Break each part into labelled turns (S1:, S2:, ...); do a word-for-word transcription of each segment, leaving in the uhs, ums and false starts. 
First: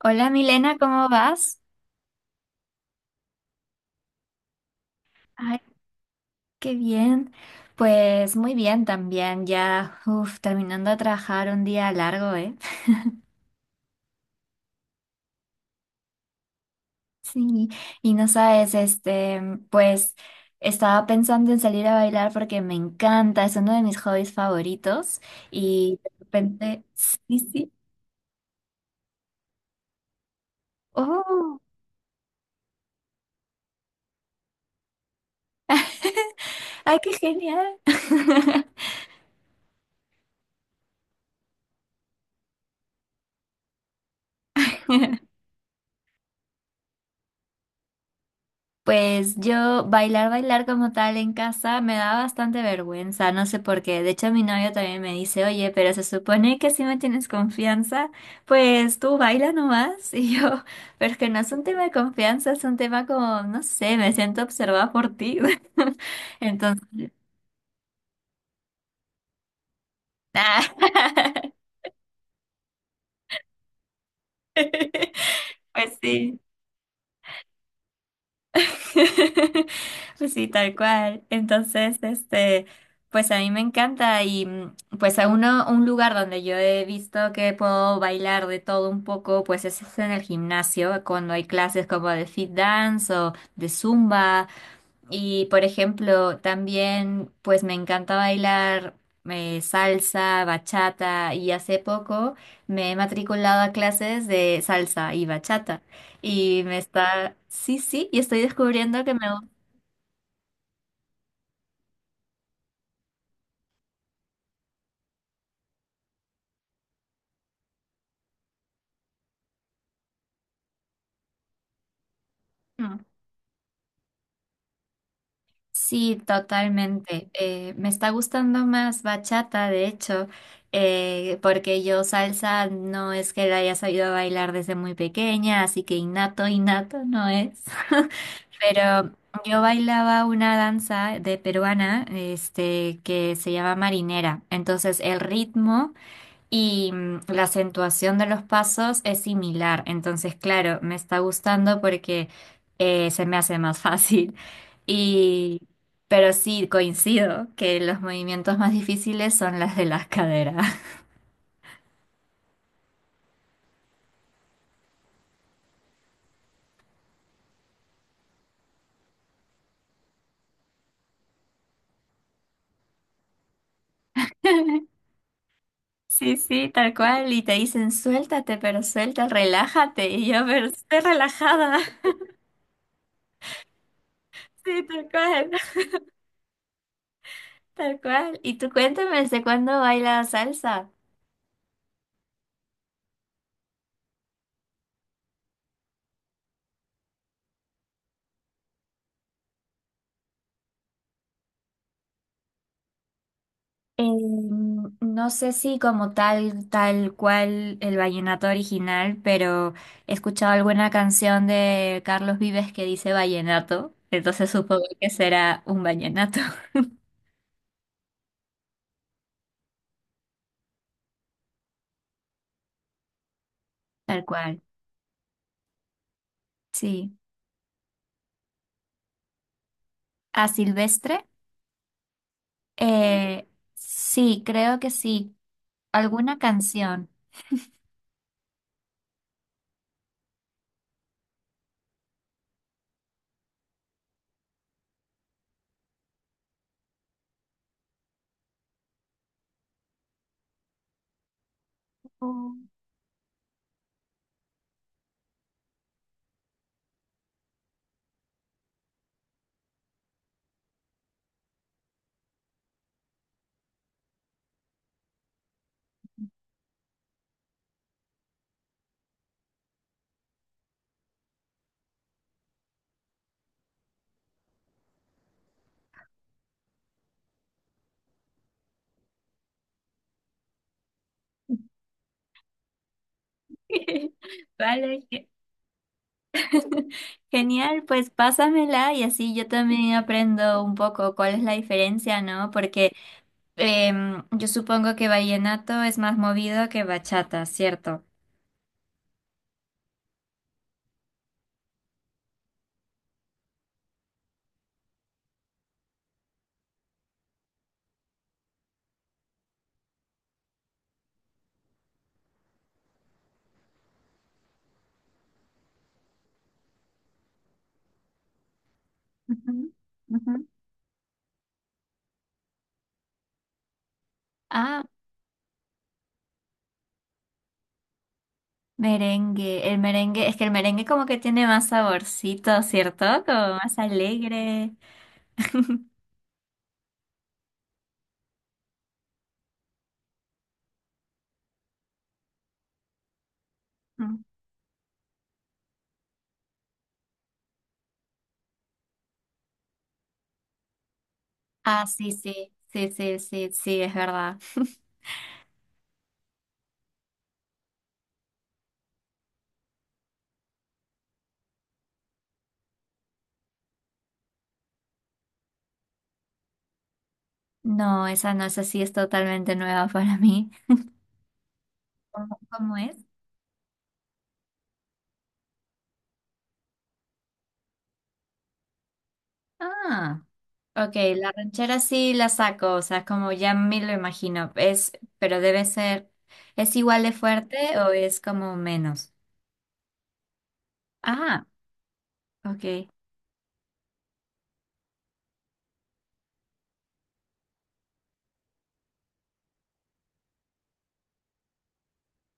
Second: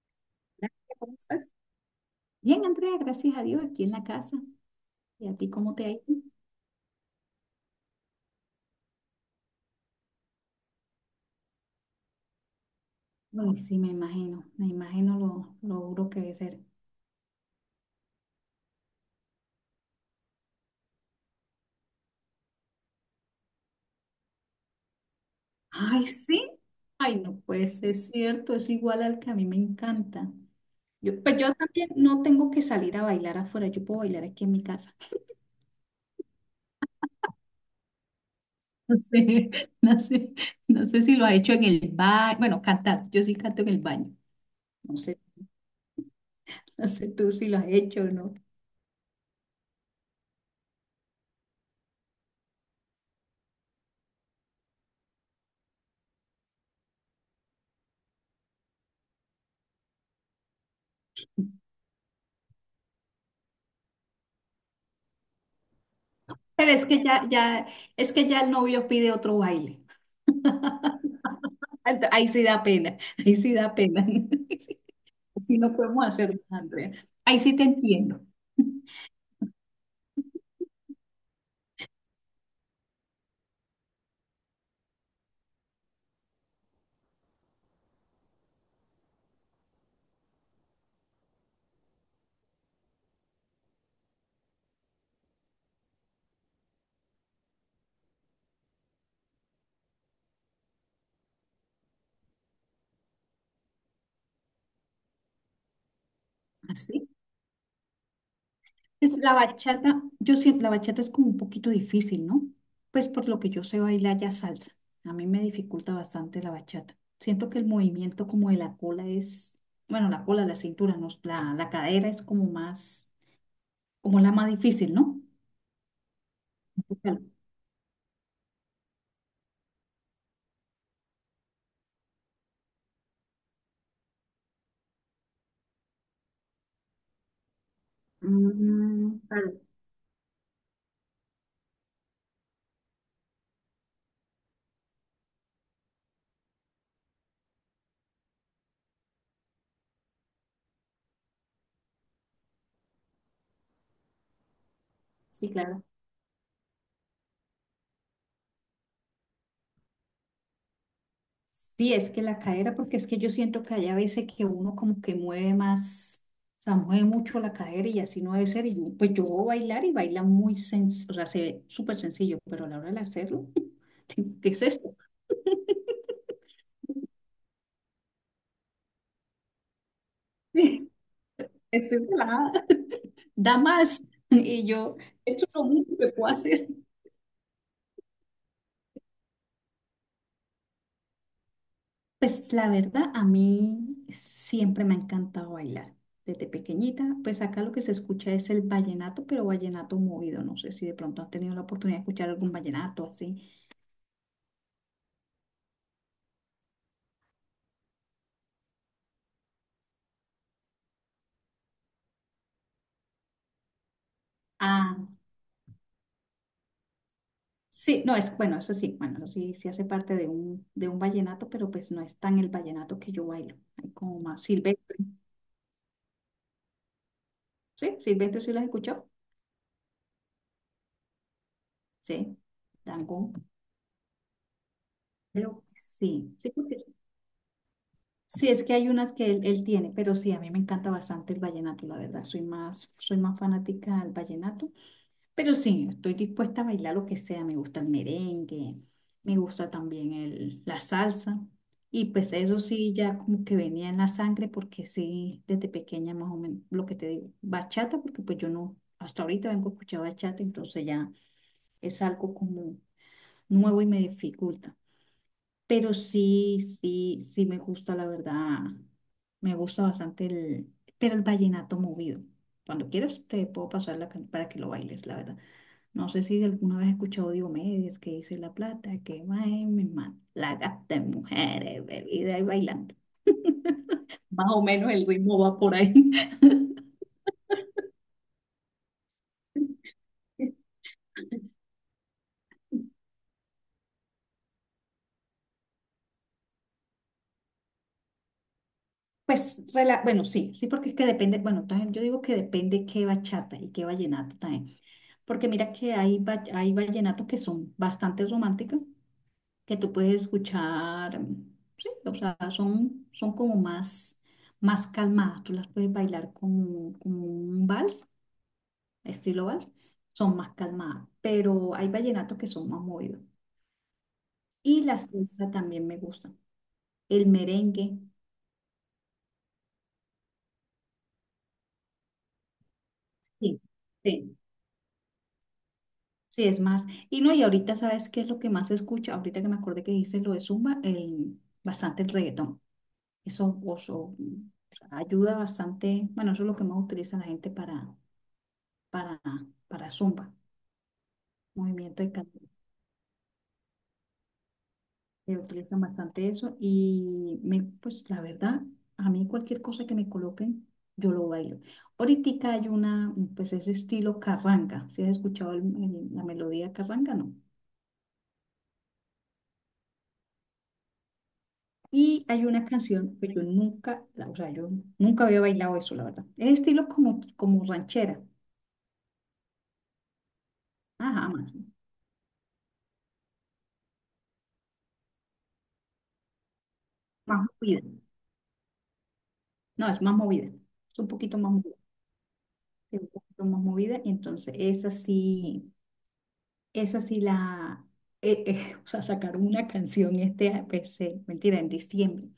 S1: Hola Milena,
S2: Gracias,
S1: ¿cómo
S2: ¿cómo estás?
S1: vas?
S2: Bien, Andrea, gracias a Dios, aquí en la casa. ¿Y a ti
S1: Ay,
S2: cómo te ha ido?
S1: qué bien. Pues muy bien también, ya uf, terminando de trabajar un día largo, ¿eh?
S2: Ay, sí, me imagino, me imagino lo, lo duro que debe ser.
S1: Sí, y no sabes, este, pues estaba pensando en salir a bailar porque me encanta, es uno de mis hobbies favoritos y
S2: Ay,
S1: de
S2: sí.
S1: repente,
S2: Ay,
S1: sí,
S2: no puede
S1: sí,
S2: ser cierto, es igual al que a mí me encanta. Yo, pues yo
S1: oh,
S2: también no tengo que salir a bailar afuera, yo puedo bailar aquí en mi casa.
S1: ay, qué genial.
S2: No sé, no sé, no sé si lo has hecho en el baño. Bueno, cantar, yo sí canto en el baño. No sé, no sé tú si lo has hecho o no.
S1: Pues yo bailar, bailar como tal en casa me da bastante vergüenza, no sé por qué. De hecho, mi novio también me dice, oye, pero se supone que si me tienes confianza, pues tú baila nomás. Y yo, pero es que no es un tema de confianza, es un tema como, no sé, me siento observada por ti.
S2: Pero es que
S1: Entonces,
S2: ya, ya, es que ya el novio pide otro baile.
S1: ah,
S2: Ent- Ahí sí da pena, ahí sí da pena. Así no
S1: pues
S2: podemos hacer
S1: sí.
S2: nada, Andrea. Ahí sí te entiendo.
S1: Pues sí, tal cual. Entonces, este, pues a mí me encanta y mm, pues a uno, un lugar donde yo he visto que puedo bailar de todo un poco, pues es en el gimnasio, cuando hay clases como de fit dance o de zumba. Y por ejemplo, también pues me encanta bailar eh, salsa, bachata y hace poco me he matriculado a clases de salsa y bachata y me
S2: Así
S1: está, sí, sí, y estoy descubriendo que
S2: es
S1: me
S2: la bachata. Yo siento la bachata es como un poquito difícil, ¿no? Pues por lo que yo sé bailar ya salsa. A mí me dificulta bastante la bachata. Siento que el movimiento como de la cola es, bueno, la cola, la cintura, no, la, la cadera es como
S1: gusta.
S2: más, como la más difícil, ¿no?
S1: Sí, totalmente.
S2: Claro.
S1: Eh, me está gustando más bachata, de hecho, eh, porque yo salsa no es que la haya sabido bailar desde muy pequeña, así que innato, innato no es. Pero
S2: Mm,
S1: yo
S2: claro,
S1: bailaba una danza de peruana, este, que se llama marinera. Entonces el ritmo y mm, la acentuación de los pasos es similar. Entonces, claro, me está gustando porque eh, se me hace más fácil.
S2: sí,
S1: Y,
S2: claro.
S1: pero sí, coincido que los movimientos más difíciles son las de las caderas.
S2: Sí, es que la cadera, porque es que yo siento que hay a veces que uno como que mueve más, o sea, mueve mucho la cadera y así no debe ser. Y yo, pues yo voy a bailar y baila muy sencillo, o sea, se ve súper sencillo, pero a la hora de hacerlo, digo, ¿qué es esto?
S1: Sí, sí, tal cual. Y te dicen, suéltate, pero suelta, relájate. Y yo, pero estoy relajada.
S2: Estoy relajada, da más. Y
S1: Sí,
S2: yo,
S1: tal
S2: esto
S1: cual.
S2: es lo único que puedo hacer.
S1: Tal cual. Y tú cuéntame, ¿desde cuándo baila salsa?
S2: Pues la verdad, a mí siempre me ha encantado bailar. Desde pequeñita, pues acá lo que se escucha es el vallenato, pero vallenato movido. No sé si de pronto has tenido la oportunidad de escuchar algún vallenato así.
S1: Eh, no sé si como tal, tal cual el vallenato original, pero he escuchado alguna canción de Carlos Vives que dice vallenato, entonces supongo
S2: Ah,
S1: que será un vallenato.
S2: sí, no, es, bueno, eso sí, bueno, eso sí, sí hace parte de un, de un vallenato, pero pues no es tan el vallenato que yo bailo, hay como
S1: Tal
S2: más
S1: cual,
S2: silvestre,
S1: sí.
S2: ¿sí? ¿Silvestre sí las escuchó?
S1: ¿A Silvestre?
S2: Sí, tango,
S1: Eh, sí, creo que sí.
S2: pero sí,
S1: ¿Alguna
S2: sí, porque sí.
S1: canción?
S2: Sí, es que hay unas que él, él tiene, pero sí, a mí me encanta bastante el vallenato, la verdad, soy más, soy más fanática del vallenato. Pero sí, estoy dispuesta a bailar lo que sea. Me gusta el merengue, me gusta también el, la salsa. Y pues
S1: Oh.
S2: eso sí, ya como que venía en la sangre, porque sí, desde pequeña más o menos, lo que te digo, bachata, porque pues yo no, hasta ahorita vengo a escuchar bachata, entonces ya es algo como nuevo y me dificulta. Pero sí, sí, sí me gusta, la verdad. Me gusta bastante el, pero el vallenato movido. Cuando quieras te puedo pasar la can- para que lo bailes, la verdad. No sé si alguna vez has escuchado Diomedes que dice la plata que va en mi mano, la gasta en mujeres, bebida y bailando. Más o menos
S1: Vale,
S2: el ritmo va por ahí.
S1: genial, pues pásamela y así yo también aprendo un poco cuál es la diferencia, ¿no? Porque em, yo supongo que vallenato es más movido que bachata, ¿cierto?
S2: Pues, rela- bueno, sí, sí, porque es que depende, bueno, también yo digo que depende qué bachata y qué vallenato también, porque mira que hay, va- hay vallenatos que son bastante románticos que tú puedes escuchar, sí, o sea, son, son como más, más calmadas, tú las puedes bailar como, como un vals, estilo
S1: Ujú,
S2: vals,
S1: ujú.
S2: son más calmadas, pero hay vallenatos que son más movidos. Y
S1: Ah,
S2: la salsa también me gusta, el merengue,
S1: merengue. El merengue, es que el merengue como que tiene más saborcito, ¿cierto? Como
S2: sí,
S1: más
S2: sí,
S1: alegre.
S2: sí, es más. Y no, y ahorita sabes qué es lo que más se escucha, ahorita que me acordé que dices lo de Zumba, el, bastante el reggaetón, eso, eso
S1: Mm.
S2: ayuda bastante, bueno, eso es lo que más utiliza la gente para para, para Zumba,
S1: Ah,
S2: movimiento de
S1: sí,
S2: cadera.
S1: sí, sí, sí, sí, sí, es verdad.
S2: Que utilizan bastante eso y me, pues la verdad, a mí cualquier cosa que me coloquen, yo lo bailo. Ahorita hay una, pues ese estilo carranga, si has escuchado el- el- la melodía carranga. No.
S1: No, esa no, esa sí es totalmente nueva para mí.
S2: Y
S1: ¿Cómo,
S2: hay una
S1: cómo es?
S2: canción que yo nunca, la- o sea, yo nunca había bailado eso, la verdad. Es estilo como, como ranchera,
S1: Ah. Ok,
S2: ajá,
S1: la
S2: más,
S1: ranchera sí la saco, o sea, como ya me lo imagino, es, pero debe ser, ¿es igual de
S2: más
S1: fuerte
S2: movida.
S1: o es como menos?
S2: No, es más movida, es un poquito
S1: Ah,
S2: más movida,
S1: ok.
S2: es un poquito más movida, entonces es así. Esa sí la, eh, eh, o sea, sacaron una canción este, pues, eh, mentira, en diciembre.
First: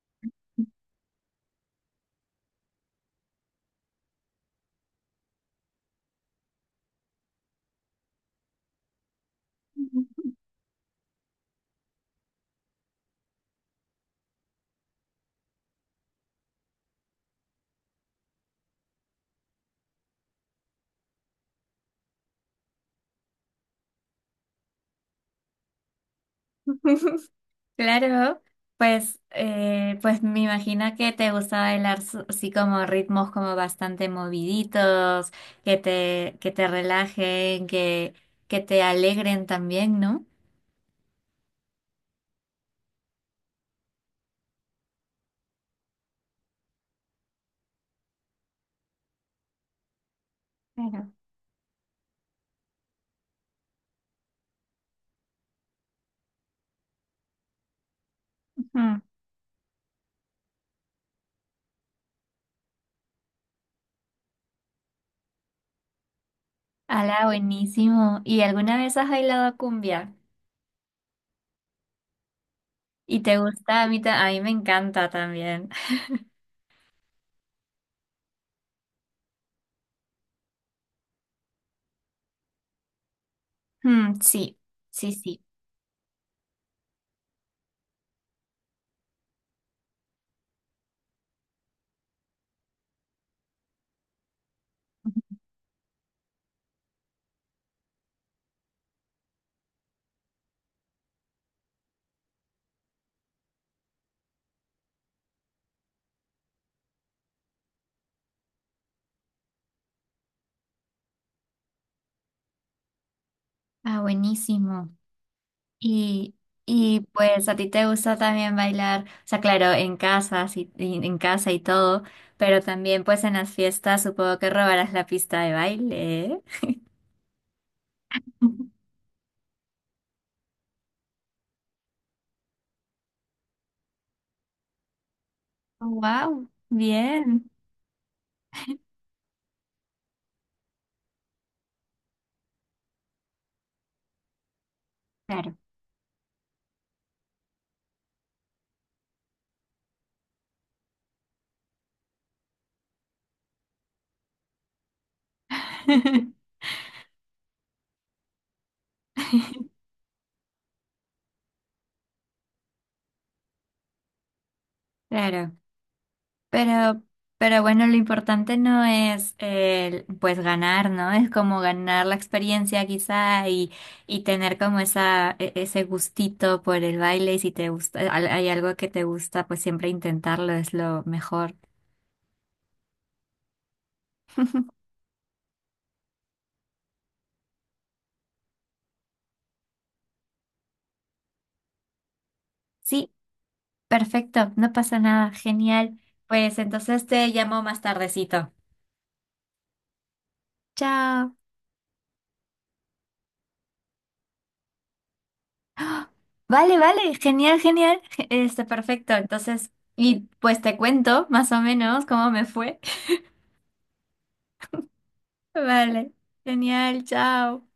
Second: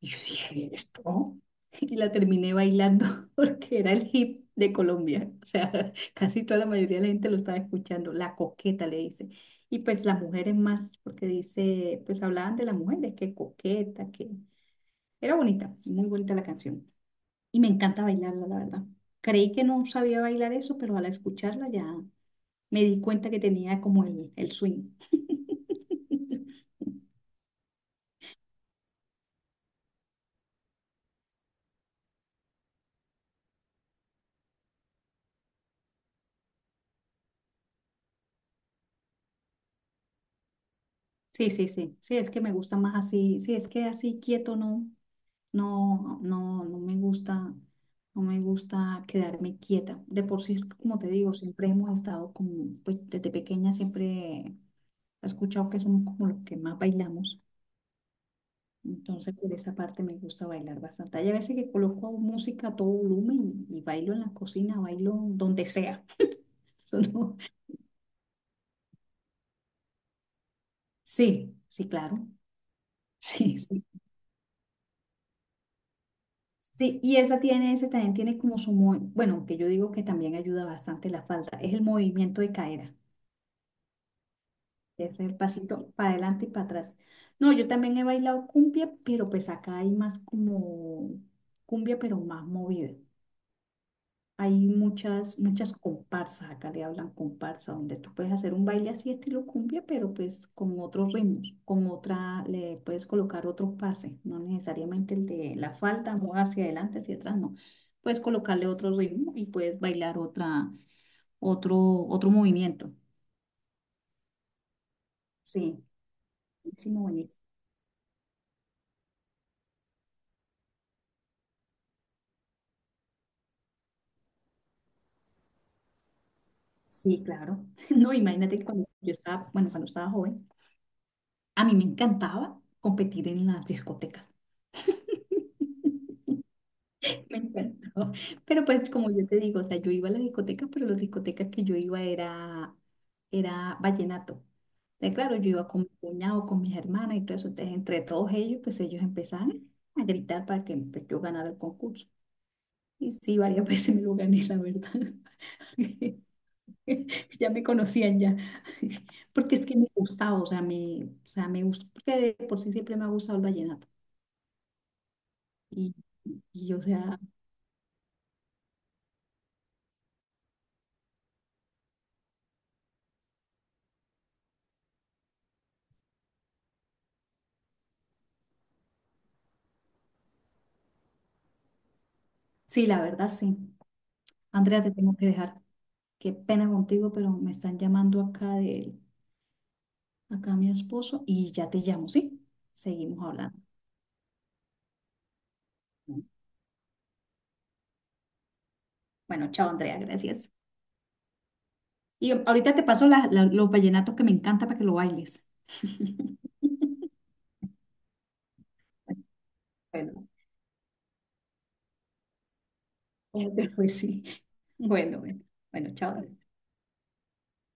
S2: Y yo dije, ¿esto? Y la terminé bailando porque era el hip de Colombia. O sea, casi toda la mayoría de la gente lo estaba escuchando. La coqueta le dice. Y pues las mujeres más, porque dice, pues hablaban de las mujeres, que coqueta, que era bonita, muy bonita la canción. Y me encanta bailarla, la verdad. Creí que no sabía bailar eso, pero al escucharla ya me di cuenta que tenía como el, el swing.
S1: Claro, pues, eh, pues me imagino que te gusta bailar su- así como ritmos como bastante moviditos, que te, que te relajen, que, que te alegren también, ¿no?
S2: Sí, sí, sí, sí, es que me gusta más así, sí, es que así quieto no, no, no, no me gusta, no me gusta quedarme quieta. De por sí, es como te
S1: Claro.
S2: digo, siempre hemos estado como, pues desde pequeña siempre he escuchado que somos como los que más bailamos,
S1: Ujú.
S2: entonces por esa parte me gusta bailar bastante. Hay a veces que coloco música a todo volumen y, y bailo en la cocina, bailo donde sea. Eso
S1: Ala,
S2: no-
S1: buenísimo. ¿Y alguna vez has bailado cumbia?
S2: Sí, sí, claro,
S1: ¿Y te
S2: sí,
S1: gusta?
S2: sí.
S1: A mí, ta- a mí me encanta también.
S2: Sí, y esa tiene, ese también tiene como su, mo- bueno, que yo digo que también ayuda bastante la falda, es el movimiento de cadera,
S1: Mm, sí, sí,
S2: es el
S1: sí.
S2: pasito para adelante y para atrás. No, yo también he bailado cumbia, pero pues acá hay más como cumbia, pero más movida. Hay muchas, muchas comparsas, acá le hablan comparsa, donde tú puedes hacer un baile así estilo cumbia, pero pues con otros ritmos, con otra, le puedes colocar otro pase, no necesariamente el de la falda, no hacia adelante, hacia atrás, no. Puedes colocarle otro ritmo y puedes bailar otra, otro, otro movimiento.
S1: Ah, buenísimo.
S2: Sí,
S1: Y, y
S2: buenísimo, buenísimo.
S1: pues a ti te gusta también bailar, o sea, claro, en casa, sí, y- en casa y todo, pero también pues en las fiestas supongo que robarás la pista de baile, ¿eh?
S2: Sí, claro. No, imagínate que cuando yo estaba, bueno, cuando estaba joven, a mí me encantaba competir en las discotecas.
S1: Wow,
S2: Me
S1: bien.
S2: encantó. Pero pues como yo te digo, o sea, yo iba a la discoteca, pero las discotecas que yo iba era, era vallenato. Eh, claro, yo
S1: Claro.
S2: iba con mi cuñado, con mis hermanas y todo eso. Entonces, entre todos ellos, pues ellos empezaban a gritar para que pues, yo ganara el concurso. Y sí, varias veces me lo gané, la verdad. Ya me conocían ya. Porque es que me gustaba, o sea, me, o sea, me gusta, porque de por sí siempre me ha gustado el vallenato.
S1: Claro.
S2: Y, y, o
S1: Pero,
S2: sea,
S1: pero bueno, lo importante no es el, pues ganar, ¿no? Es como ganar la experiencia quizá y, y tener como esa, e- ese gustito por el baile y si te gusta, al- hay algo que te gusta, pues siempre intentarlo es lo mejor.
S2: sí, la verdad, sí. Andrea, te tengo que dejar. Qué pena contigo, pero me están llamando acá de acá mi esposo y ya te llamo, ¿sí?
S1: Sí,
S2: Seguimos hablando.
S1: perfecto, no pasa nada, genial. Pues entonces te llamo más tardecito.
S2: Bueno, chao Andrea, gracias.
S1: Chao.
S2: Y ahorita te paso la- la- los vallenatos que me encanta para que lo bailes.
S1: Vale, vale, genial, genial. Este, perfecto. Entonces, y
S2: Bueno,
S1: pues te cuento más o menos cómo me fue.
S2: eh, después sí. Bueno, bueno, bueno,
S1: Vale,
S2: chao.
S1: genial, chao.